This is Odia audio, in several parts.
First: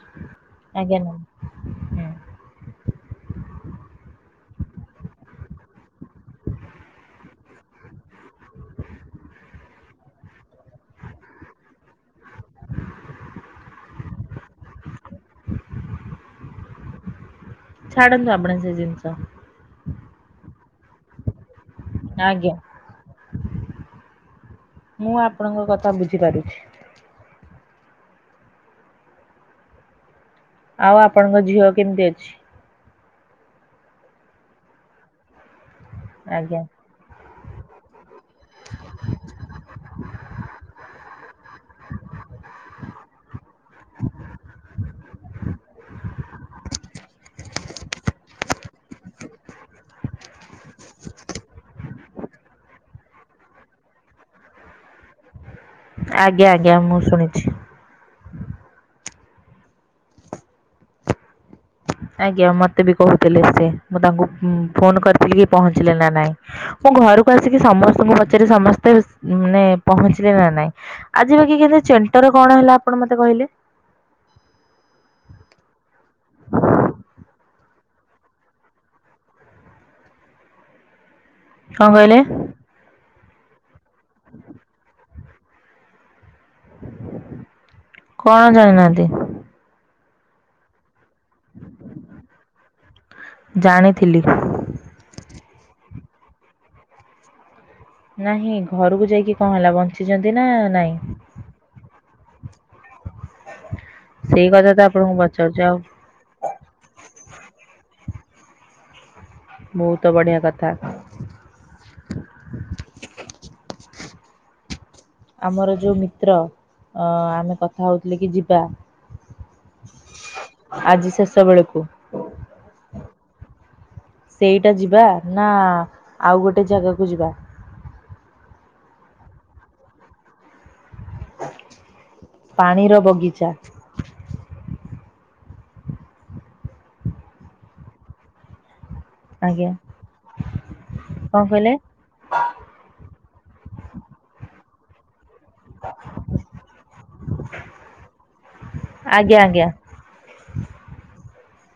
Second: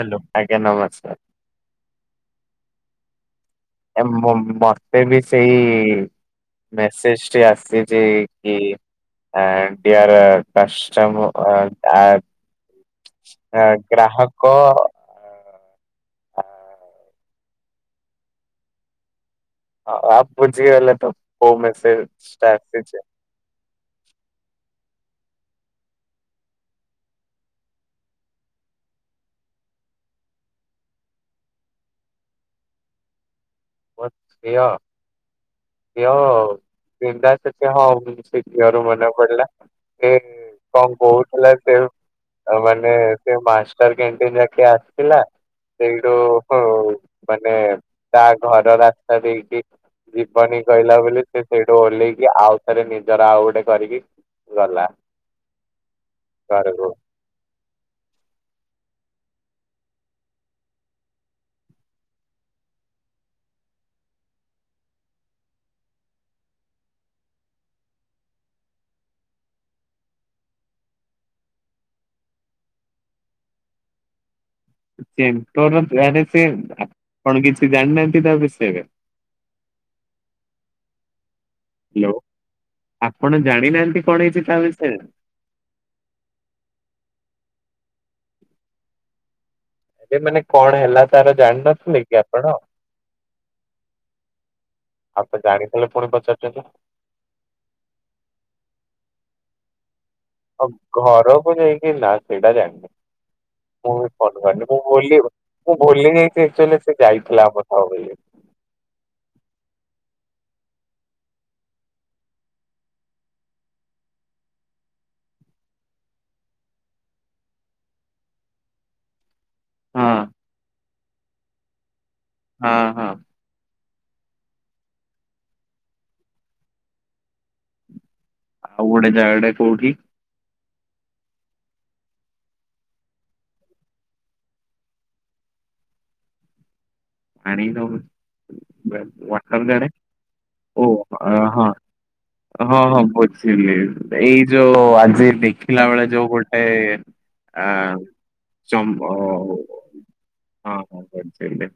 ହାଲୋ ଆଜ୍ଞା ନମସ୍କାର। ହୁଁ ଏମ ମୋମ ମତେ ବି ସେଇ ମେସେଜ ଟିଏ ଆସିଛି କି? ଆଡିଅର କଷ୍ଟମ ଆର ଆଟ ଏଁ ଗ୍ରାହକ ଆ ଛାଡ଼ନ୍ତୁ ଆପଣ ସେ ଜିନିଷ। ହଉ ଆ ବୁଝିଗଲେ ତ କୋଉ ମେସେଜ ଆଜ୍ଞା ଷ୍ଟାରୁ ଆସିଛି? ମୁଁ ଆପଣଙ୍କ କଥା ବୁଝିପାରୁଛି। ଆଉ ଆପଣଙ୍କ ଝିଅ କେମିତି ଅଛି। ମୋ ଝିଅ ଝିଅ ଆଜ୍ଞା [unintelligible] ସେ କ୍ଲିଅର ମ୍ୟାଡ଼ାମ୍ ପଡ଼ିଲା [unintelligible] ସେ ଆଉ ମାନେ ମାଷ୍ଟର କ୍ୟାଣ୍ଟିନ୍ ଯାକେ ଆସିଲା ସେଇଠୁ ମାନେ ତା ଘର ରାସ୍ତା ଦେଇକି ଜୀବନୀ କହିଲା ବୋଲି ସେ ସେଇଠୁ ଓହ୍ଲେଇକି ଆଉ ଥରେ ନିଜର ଆଉ ଗୋଟେ କରିକି। ଗଲା। ଆଜ୍ଞା ଆଜ୍ଞା ଘରକୁ। ମୁଁ ଶୁଣିଛି। ଆଜ୍ଞା ମତେ ବି କହୁଥିଲେ ସିଏ ମୁଁ ତାଙ୍କୁ ଫୋନ କରିଥିଲି କି ପହଞ୍ଚିଲେ ନା ନାଇଁ? ମୁଁ ଘରକୁ ଆସିକି ସମସ୍ତଙ୍କୁ ପଚାରେ ସମସ୍ତେ ମାନେ ପହଞ୍ଚିଲେ ନା ନାଇଁ? ଆଜି ବାକି କେତେ ଚେଣ୍ଟର କଣ ହେଲା ଆପଣ ମତେ କହିଲେ? ଚେନ୍ଟରର ଗ୍ଲାରିଫି ସେ ଆପଣ କିଛି ଜାଣିନାହାନ୍ତି ତା ବିଷୟରେ? କଣ ହାଲୋ କହିଲେ? ଆପଣ ଜାଣିନାହାନ୍ତି କଣ ହେଇଛି ତା ବିଷୟରେ? କଣ ଜାଣିନାହାନ୍ତି? ଏ ମାନେ କଣ ହେଲା ତାର ଜାଣିନଥିଲେ କି ଆପଣ? ଜାଣିଥିଲି ଆଉ ତ ଜାଣିଥିଲେ ପୁଣି ପଚାରୁଛନ୍ତି? ନାହିଁ ଘରକୁ ଯାଇକି କଣ ହେଲା ବନ୍ ଯନ୍ତିନା ଆଉ ଘରକୁ ଯାଇକି ନା ସେଇଟା ଜାଣିନି। ମୁଁ ବି ଫୋନ ସେଇ କରିନି କଥା ମୁଁ ତ ଆପଣଙ୍କୁ ଭଲି ପଚାରୁଛି ଆଉ ମୁଁ ଭୁଲି ଯାଇଛିି ଏକଚୋଲି ସେ ଯାଇଥିଲା କଥାହବ ବୋଲି। ବହୁତ ବଢ଼ିଆ କଥା। ଆମର ଯେଉଁ ମିତ୍ର ଅ ଆମେ କଥା ହେଉଥିଲେ କି ଯିବା। ହଁ ଆଜି ଶେଷ ବେଳକୁ ହଁ ହଁ। ସେଇଟା ଯିବା ନା ଆଉ ଗୋଟେ ଜାଗାକୁ ଯିବା? ଆଉ ଗୋଟେ ଜାଗାଟେ କୋଉଠି? ପାଣିର ବଗିଚା। ପାଣିର ଆଜ୍ଞା ୱଟରଗାଡ୍ ଓ ଅ କଣ ହଁ। କହିଲେ? ହଁ ହଁ ବୁଝିଲି ଏଇ ଯୋଉ ଆଜି ବି ଥିଲା ବେଳେ ଯୋଉ ଗୋଟେ ଆ ଚମ୍ବଅ ଆଜ୍ଞା ଆଜ୍ଞା ହଁ, ହଁ ସେ ସେ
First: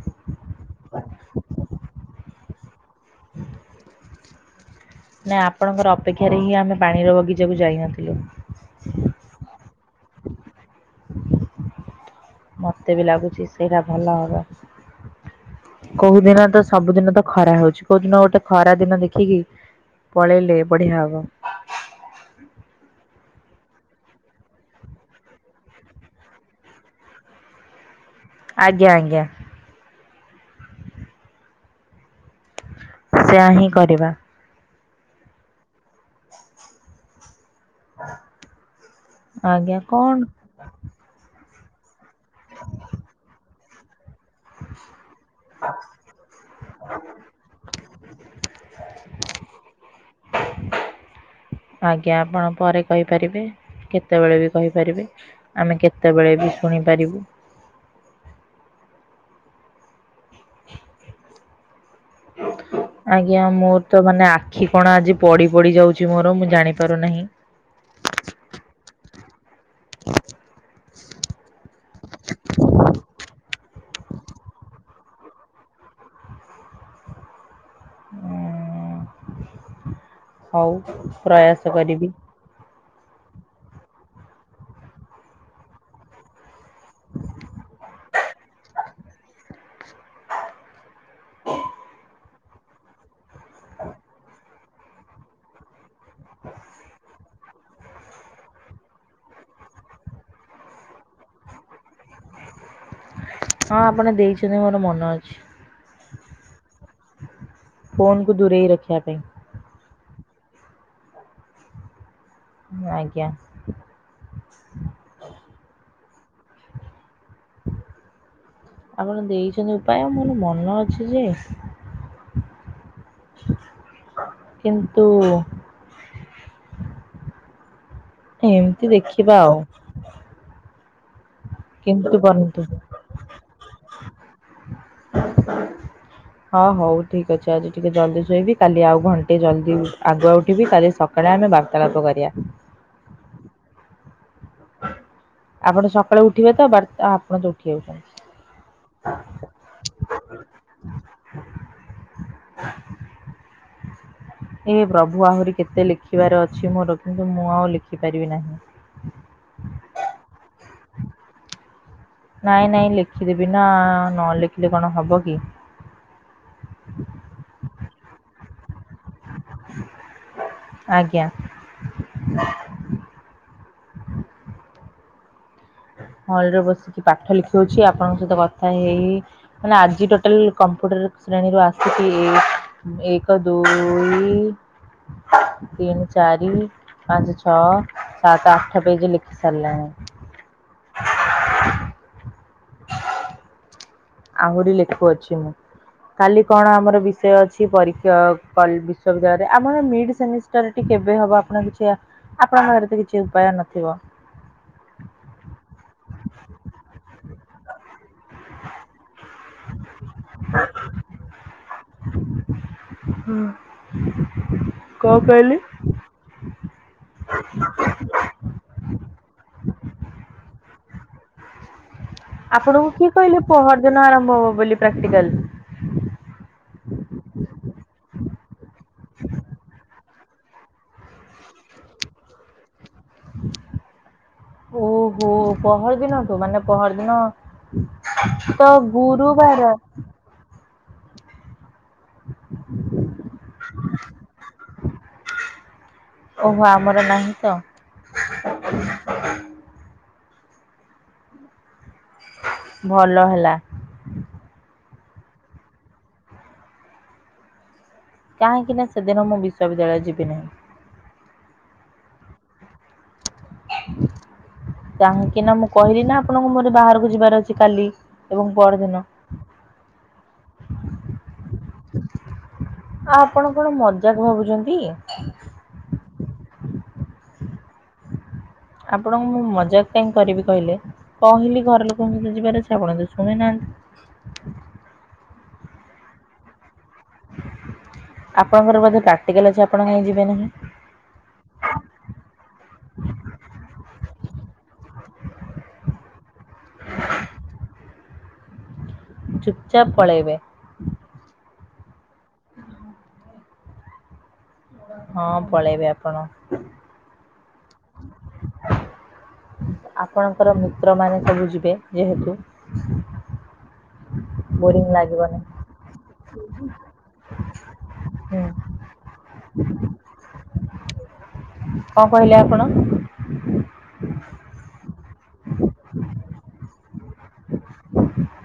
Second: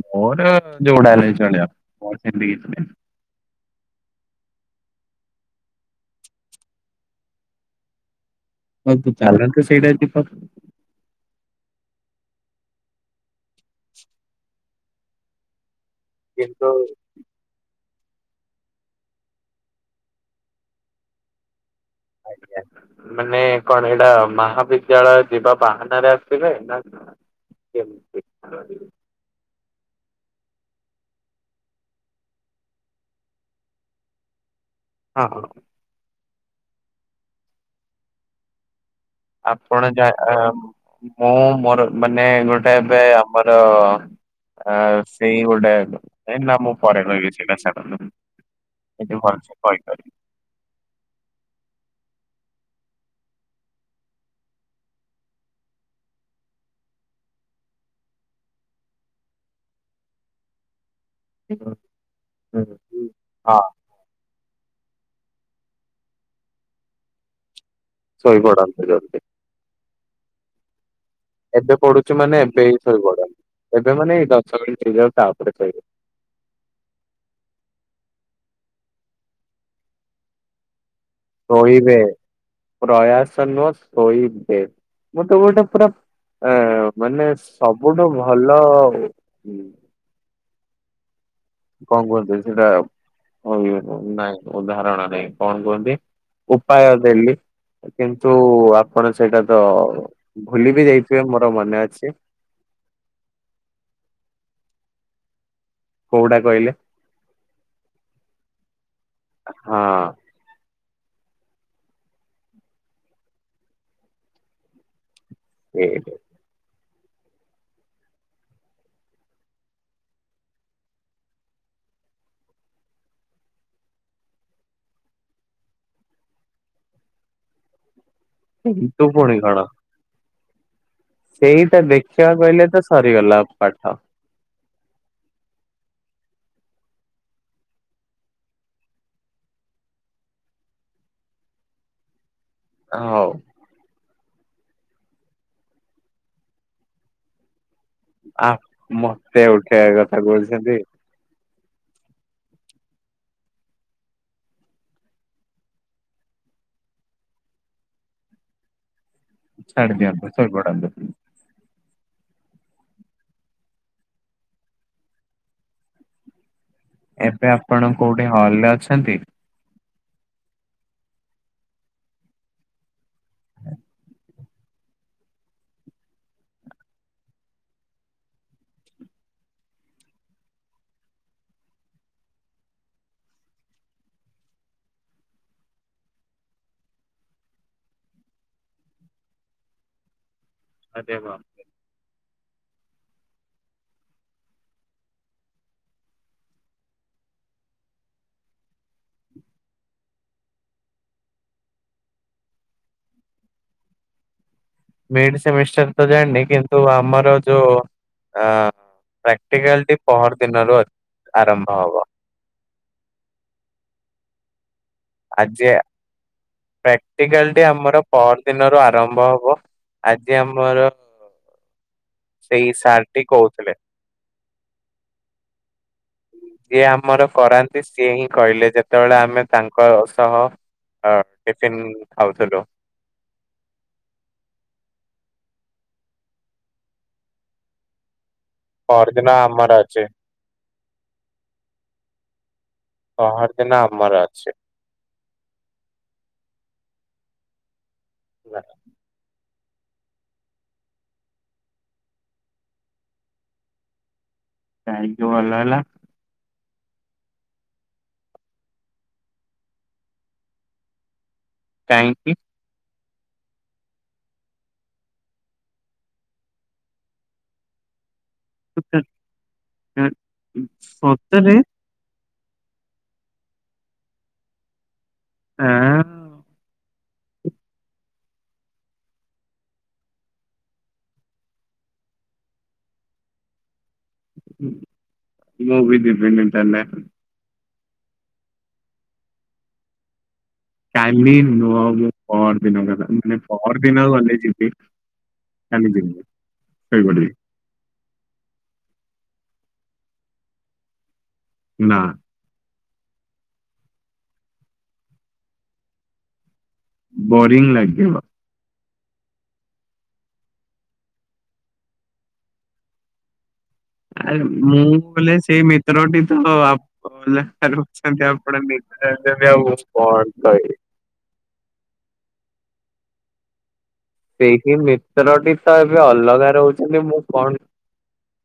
ମୋର ଜୋଉଡ଼ା ହେଲେବି ଚଳିବ ମୋର ସେମିତି କିଛି ନାହିଁ। ନା ଆପଣଙ୍କର ଅପେକ୍ଷାରେ ହିଁ ଆମେ ପାଣିର ବଗିଚାକୁ ଯାଇନଥିଲୁ। [unintelligible] ମୋତେ ବି ଲାଗୁଛି ସେଇରା ଭଲ ହବ। କୋଉ ଦିନ ତ, କିନ୍ତୁ ସବୁଦିନ ତ ଖରା ହୋଉଚି। କୋଉଦିନ ଗୋଟେ ଖରା ଦିନ ଦେଖିକି ପଳେଇଲେ ବଢିଆ ହବ। ଆଜ୍ଞା ମାନେ କଣ ଏଇଟା ମହାବିଦ୍ୟାଳୟ ଯିବା ବାହାନାରେ ଆସିବେ ନା କେମିତି? ଆଜ୍ଞା ଆଜ୍ଞା। ସେଇଆ ହିଁ କରିବା। ହଁ ହଁ। ହ ଆପଣ ଯା ଆ ମୁଁ ମୋର ମାନେ ଗୋଟେ ଏବେ ଆମର ଆ ସେଇ ଗୋଟ ଏ ନ ମୁ ପରେ କହିବି ସେଟା ଛାଡ଼। ଏନ୍ତୁ ଭାଉଚି କହି କରି ଆଜ୍ଞା ଆପଣ ପରେ କହିପାରିବେ କେତେବେଳେ ବି କହିପାରିବେ। ଆମେ କେତେବେଳେ ବି ଶୁଣିପାରିବୁ। [unintelligible] ହୁଁ। ଆଜ୍ଞା ହଁ ମୁ ତ ମାନେ ଆଖି କଣ ଆଜି ପଡ଼ି ପଡ଼ି ଯାଉଛି ମୋର ମୁଁ ଜାଣିପାରୁନେହିଁ। ସୋଇ ପଡ଼ନ୍ତୁ ଯଲ୍ଦି। ହ ଏବେ ପଡୁଛୁ ମାନେ ଏବେ ହି ଶୋଇ ପଡ ଏବେ ମାନେ ଏଇ ଦଶ ମିନିଟ ହେଇଯାଉ ତାପରେ ଶୋଇବ। ହୋଉ। ଶୋଇବେ ପ୍ରୟାସ ନୁହଁ ଶୋଇବେ ମୁଁ ତ ଗୋଟେ ପୁରା ଏ ମାନେ ସବୁଠୁ ଭଲ କଁ କୁହନ୍ତି ସେଇଟା ହୁଁ ନାଇଁ ଉଦାହରଣ ରେ କଣ କୁହନ୍ତି ଉପାୟ ଦେଲି। କିନ୍ତୁ ଆପଣ ସେଇଟା ତ ଭୁଲି ବି ଯାଇଥିବେ ମୋର ମନେ ଅଛି। ହଁ ଆପଣ ଦେଇଛନ୍ତି ମୋର ମନେ ଅଛି। କୋଉଟା କହିଲେ? ଫୋନ କୁ ଦୂରେଇ ରଖିବା ପାଇଁ। ହଁ। ଆଜ୍ଞା। ଏହେ। ଆପଣ ଦେଇଛନ୍ତି ଉପାୟ ମୋର ମନ ଅଛି ଯେ କିନ୍ତୁ ଏମ୍ ତି କିନ୍ତୁ ପୁଣି ଦେଖିବା ଆଉ। କଣ ସେଇଟା କିନ୍ତୁ ଦେଖିବାକୁ ହେଲେ କରନ୍ତୁ ତ ସରିଗଲା ପାଠ। ହଁ ହୋଉ ଠିକ୍ ଅଛି ଆଜି ଟିକେ ଜଲ୍ଦି ଶୋଇବି କାଲି ଆଉ ଘଣ୍ଟେ ଜଲଦି ଆଗୁଆ ଉଠିବି କାଲି ସ କରେ ଆମେ ବାର୍ତ୍ତାଳାପ କରିବା। ହୋଉ। ଆପଣ ସକାଳେ ଉଠିବେ ତ ବତ୍ ଆପଣ ତ ଉଠି ଯାଉଚନ୍ ଆ ମତେ ଉଠେଇିବା କଥା କୋହୁଛନ୍ତି। ହେ ପ୍ରଭୁ ଆହୁରି କେତେ ଲେଖିବାର ଅଛି ମୋର କିନ୍ତୁ ମୁଁ ଆଉ ଲେଖିପାରିବି ନାହିଁ। ଛଡ଼ଦିଅନ୍ତୁ ସୋଇପଡନ୍ତୁ। ନାଇଁ ନାଇଁ ଲେଖିଦେବି ନାଁ ନଲେଖିଲେ କଣ ହବ କି? ଏବେ ଆପଣ କୋଉଠି ହଲ୍ ରେ ଅଛନ୍ତି? ଆଜ୍ଞା। ହଲ୍ ରେ ବସିକି ପାଠ ଲେଖଉଛି ଆପଣଙ୍କ ସହିତ କଥା ହେଇ ମାନେ ଆଜି ଟୋଟାଲ କମ୍ପ୍ୟୁଟର ଶ୍ରେଣୀରୁୁ ଆସିଛିି। ଏକ ଦୁଇ ତିନ ଚାରି। ପାଞ୍ଚ ଛଅ ସାତ ଆଠ ପେଜେ ଲେଖି ସାରିଲାଣି। ଅଦ୍ୟା ବମ। [inaudible] ଆହୁରି ଲେଖୁଅଛି ମୁଁ। କାଲି କଣ ଆମର ବିଷୟ ଅଛି ପରୀକ୍ଷା କଲ୍ ବିଶ୍ୱବିଦ୍ୟାଳୟରେ ଆମର ନିଡ୍ ସେମିଷ୍ଟ କେବେ ହବ ଆପଣ କିଛି ଆ ଆପଣଙ୍କ ପାଖରେ ତ କିଛି ଉପାୟ ନଥିବ। ମିଡ ସେମିଷ୍ଟର ତ ଜାଣନି କିନ୍ତୁ ଆମର ଯୋଉ ଆ ପ୍ରାକ୍ଟିକାଲ ଟି ପହର ଦିନରୁ ଆରମ୍ଭ ହବ। ହଁ। ଆଜି ପ୍ରାକ୍ଟିକାଲଟି ଆମର ପଅରି ଦିନରୁ ଆରମ୍ଭ ହବ। ଆଜି ଆମର ସେଇ ଆପଣଙ୍କୁ ସାର୍ କିଏ ଟି କହିଲେ କହୁଥିଲେ। ପହର ଦିନରୁ ଆରମ୍ଭ ହବ ବୋଲି ପ୍ରାକ୍ଟିକାଲ? [inaudible] ଯିଏ ଆମର କରାନ୍ତି ସିଏ ହିଁ କହିଲେ ଯେତେବେଳେ ଆମେ ତାଙ୍କ ସହ ଆ ଟିଫିନ୍ ଖାଉଥିଲୁ। ଓହୋ ପହରିଦିନ ଠୁ ମାନେ ପହରିଦିନ ତ ଗୁରୁବାର। ପହରି ଦିନ ଆମର ଅଛି। ଓହ ଆମର ନାହିଁ ତ। [unintelligible] ଭଲ ହେଲା। କାହିଁକି ଭଲ ହେଲା? କାହିଁକି ନା ସେଦିନ ମୁଁ ବିଶ୍ୱବିଦ୍ୟାଳୟ ଯିବି ନାହିଁ। କାହିଁକି? କାହିଁକି ନା ମୁଁ କହିଲି ନା ଆପଣଙ୍କ ମୋରେ ବାହାରକୁ ଯିବାର ଅଛି କାଲି। ଏବଂ ପରଦିନ। [unintelligible] ସତରେ। ଆଉ ଆପଣ କଣ ମଜାକ ଭାବୁଛନ୍ତି। ଆଁ। ଆପଣଙ୍କୁ ମୁଁ ମଜାକ କାହିଁ କରିବି କହିଲେ? କହିଲି ଘର ଲୋକଙ୍କ ସହିତ ଯିବାର ଅଛି ଆଉ କଣ ତ ଶୁଣି ନାହାନ୍ତି। ହୁଁ ମୁଁ ବି ଯିବିନି ତା ନାଁ। ଆପଣଙ୍କର ବୋଧେ ପ୍ରାକ୍ଟିକାଲ ଅଛି ଆପଣ କାହିଁ ଯିବେ ନାହିଁ? କାଲି ନୁହଁ ମୁଁ ପର ଦିନ କଥା ମାନେ ପର ଦିନ ଗଲେ ଯିବି। କାଲି ଯିବିନି ଶୋଇ ପଡ଼ିବି। ଚୁପ୍ ଚାପ୍ ପଳେଇବ। ନାଁ। [unintelligible] ହଁ ପଳେଇବେ ଆପଣ। ବୋରିଙ୍ଗି ଲାଗିବ। ଆପଣଙ୍କର ମିତ୍ର ମାନ ସବୁ ଯିବେ ଯେହେତୁ। ଆରେ ମୁଁ ବୋରିଂ ଗଲେ ଲାଗିବନି। ସେଇ ମିତ୍ରଟି ତ [unintelligible] ଅଛନ୍ତି ହୁଁ ଆପଣ ମି ଏମିତି ବି ଆଉ କଣ କହିବି। କଣ କହିଲେ ଆପଣ? ସେଇକି ମିତ୍ରଟି ତ ଏବେ ଅଲଗା ରହୁଛନ୍ତି ମୁଁ କଣ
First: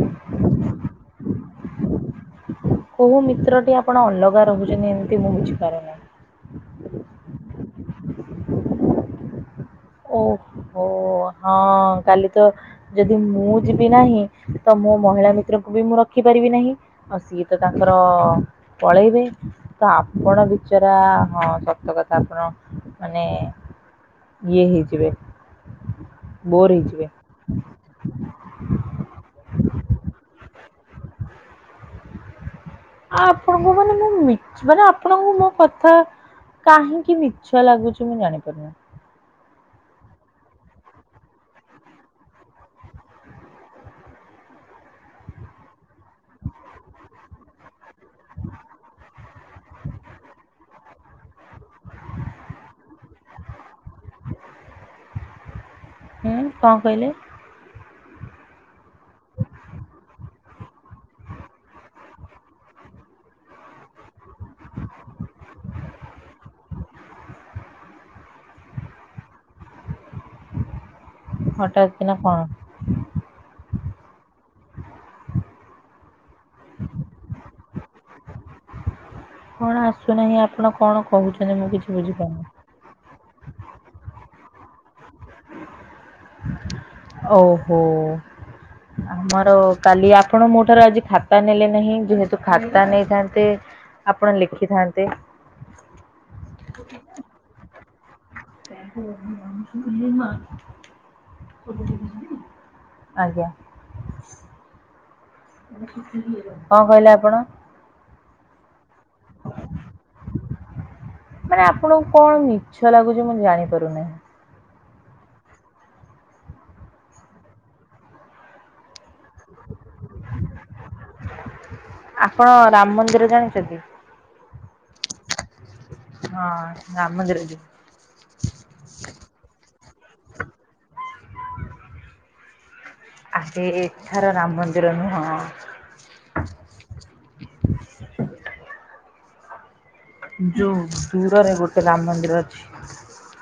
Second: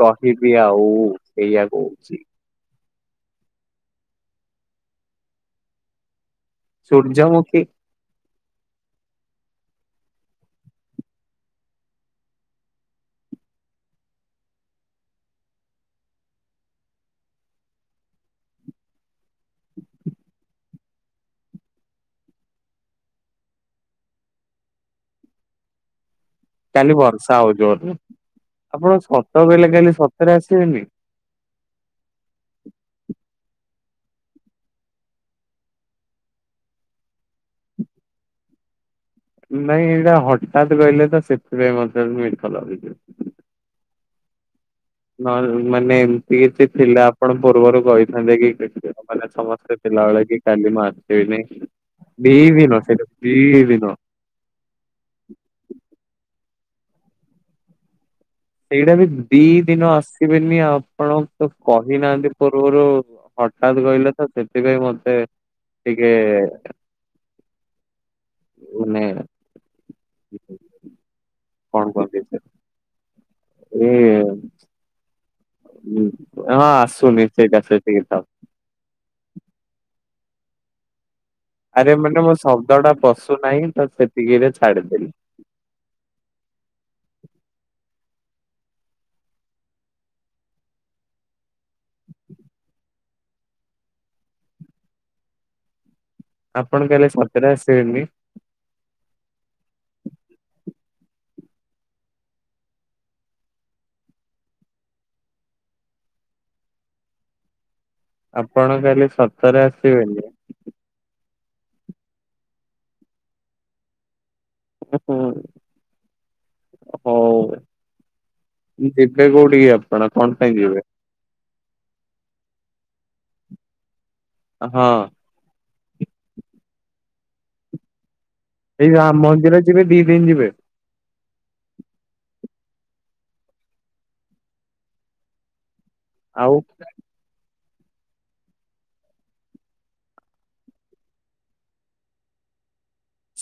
କହିବି ଆଉ ସେଇଆ କହୁଚି। କୋଉ ମିତ୍ରଟି ଆପଣ ଅଲଗା ରହୁଚନ୍ତି ଏମିତି ମୁଁ ବୁଝିପାରୁନାହିଁ। ସର୍ଯ୍ୟମୁଖି। ଓ ହୋ ହଁ କାଲି ତ ଯଦି ମୁଁ ଯିବି ନାହିଁ ତ ମୋ ମହିଳା ମିତ୍ରକୁ ବି ମୁଁ ରଖିପାରିବି ନାହିଁ। ଆଉ ସିଏ ତ ତାଙ୍କର ପଳେଇବେ। ତ ଆପଣ ବିଚରା ହଁ ସତ କଥା ଆପଣ ମାନେ ଇଏ ହେଇଯିବେ। ବୋର୍ କାଲି ହେଇଯିବେ ବର୍ଷା ହଉଥିବ ତ, ଆପଣ ସତ କହଲେ କାଲି ସତରେ ଆସିବେନି? ଆପଣଙ୍କୁ ମାନେ ମୁଁ ମି ମାନେ ଆପଣଙ୍କୁ ମୋ କଥା କାହିଁକି ମିଛ ଲାଗୁଚି ମୁଁ ଜାଣିପାରୁନି। ନାଇଁ ଏଇଟା ହଠାତ କହିଲେ ତ ସେଥିପାଇଁ ମତେ ମିଠ ଲାଗୁଚି। ନ ମାନେ ଏମତି କିଛି ଥିଲା ଆପଣ ପୂର୍ବରୁ କହିଥାନ୍ତେ କି ମାନେ ସମସ୍ତେ ଥିଲାବେଳେ କି କାଲି ମ ସିନଦି ଦିନ ସେଟା ଦି ଦିନ। ହୁଁ କଣ କହିଲେ? ସେଇଟା ବି ଦି ଦିନ ଆସିବେନି ଆପଣ ତ କହିନାହାନ୍ତି ପୂର୍ବରୁ। ହଠାତ୍ କହିଲେ ତ ସେଥିପାଇଁ ମତେ ଟିକେ ମନେ ହଠାତ୍ କି ନା କଣ? ହୁ। ହଁ ହଁ ଆସୁନି ସେଇଟା ସେତିକି ଥାଉ। କଣ ଆସୁନାହିଁ ଆପଣ କଣ କହୁଛନ୍ତି ମୁ ଆରେ ମାନେ ମୋ ଶବ୍ଦ ଟା ପସୁନାହିଁ ତ ସେତିକି ରେ ଛାଡିଦେଲି। ଓହୋ। [inaudible] ଆମର କାଲି ଆପଣ ମୋ ଠାରୁ ଆଜି ଖାତା ନେଲେ ନାହିଁ ଯେହେତୁ ଖାତା ନେଇଥାନ୍ତେ ଆପଣ ଲେଖିଥାନ୍ତେ। ଆପଣ କାଲି ସତରେ ଆସିବେନି? [inaudible] ଆଜ୍ଞା। କଣ କହିଲେ ଆପଣ? ଆପଣ କାଲି ସତରେ ଆସିବେନି? ମାନେ ଆପଣଙ୍କୁ କଣ ମିଛ ଲାଗୁଚି ମୁଁ ଜାଣିପାରୁନାହିଁ। ଉ ହୁଁ। ହଉ ଯିବେ କୋଉଠିକି ଆପଣ କଣ ପାଇଁ ଯିବେ? ଆପଣ ରାମ ମନ୍ଦିର ଜାଣିଛନ୍ତି? ହଁ। ହଁ ରାମନ୍ଦର ଯିବୁ। ଏଇ ରାମ ମନ୍ଦିରେ ଯିବେ ଦି ଦିନ ଯିବେ? ଆଜି ଏଠାର ରାମ ମନ୍ଦିର ବି ହଁ। ଆଉ? ଯଉ ଦରରେ ଗୋଟେ ରାମ ମନ୍ଦିର ଅଛି।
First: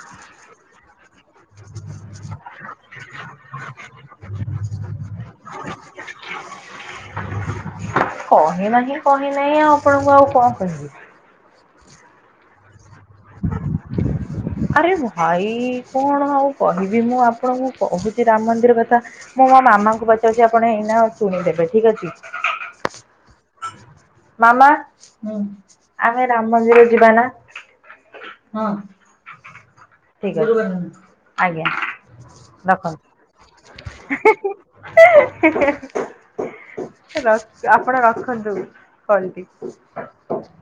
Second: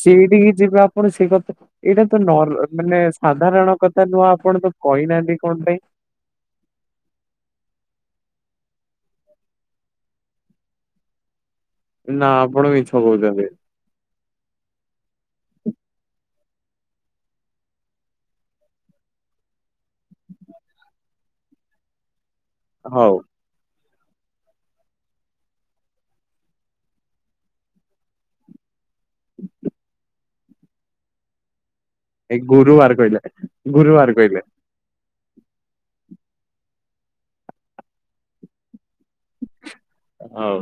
ସେିଇଠିକି ଯିବା ଆପରେ ସେ ଟା ତ ଏଇଟା ତ ନର ମାନେ ସାଧାରଣ କଥା ନୁହଁ ଆପଣ ତ କହିନାହାନ୍ତି କଣ ପାଇଁ? କହି ନାହିଁ କହି ନାହିଁ ଆଉ ଆପଣଙ୍କୁ ଆଉ କଣ କହିବି? ନା ଆପଣ ମିଛ କହୁଛନ୍ତି। ଆରେ ଭାଇ କଣ ଆଉ କହିବି ମୁଁ ଆପଣଙ୍କୁ କହୁଚି ରାମ ମନ୍ଦିର କଥା। ମୁଁ ମୋ ମାମାଙ୍କୁ ପଚାରୁଚି ଆପଣ ଏଇନା ଶୁଣିଦେବେ ଠିକ ଅଛି। ହଉ। ମାମା ଆମେ ରାମ ମନ୍ଦିର ଯିବା ନା? [inaudible] ଠିକ ଅଛି ଆଜ୍ଞା। ଏଇ ଗୁରୁବାର କହିଲେ। ଗୁରୁବାର କହିଲେ। [inaudible] ହେ ର ଆପଣ ରଖନ୍ତୁ କଲ୍ ଟି। ହଉ।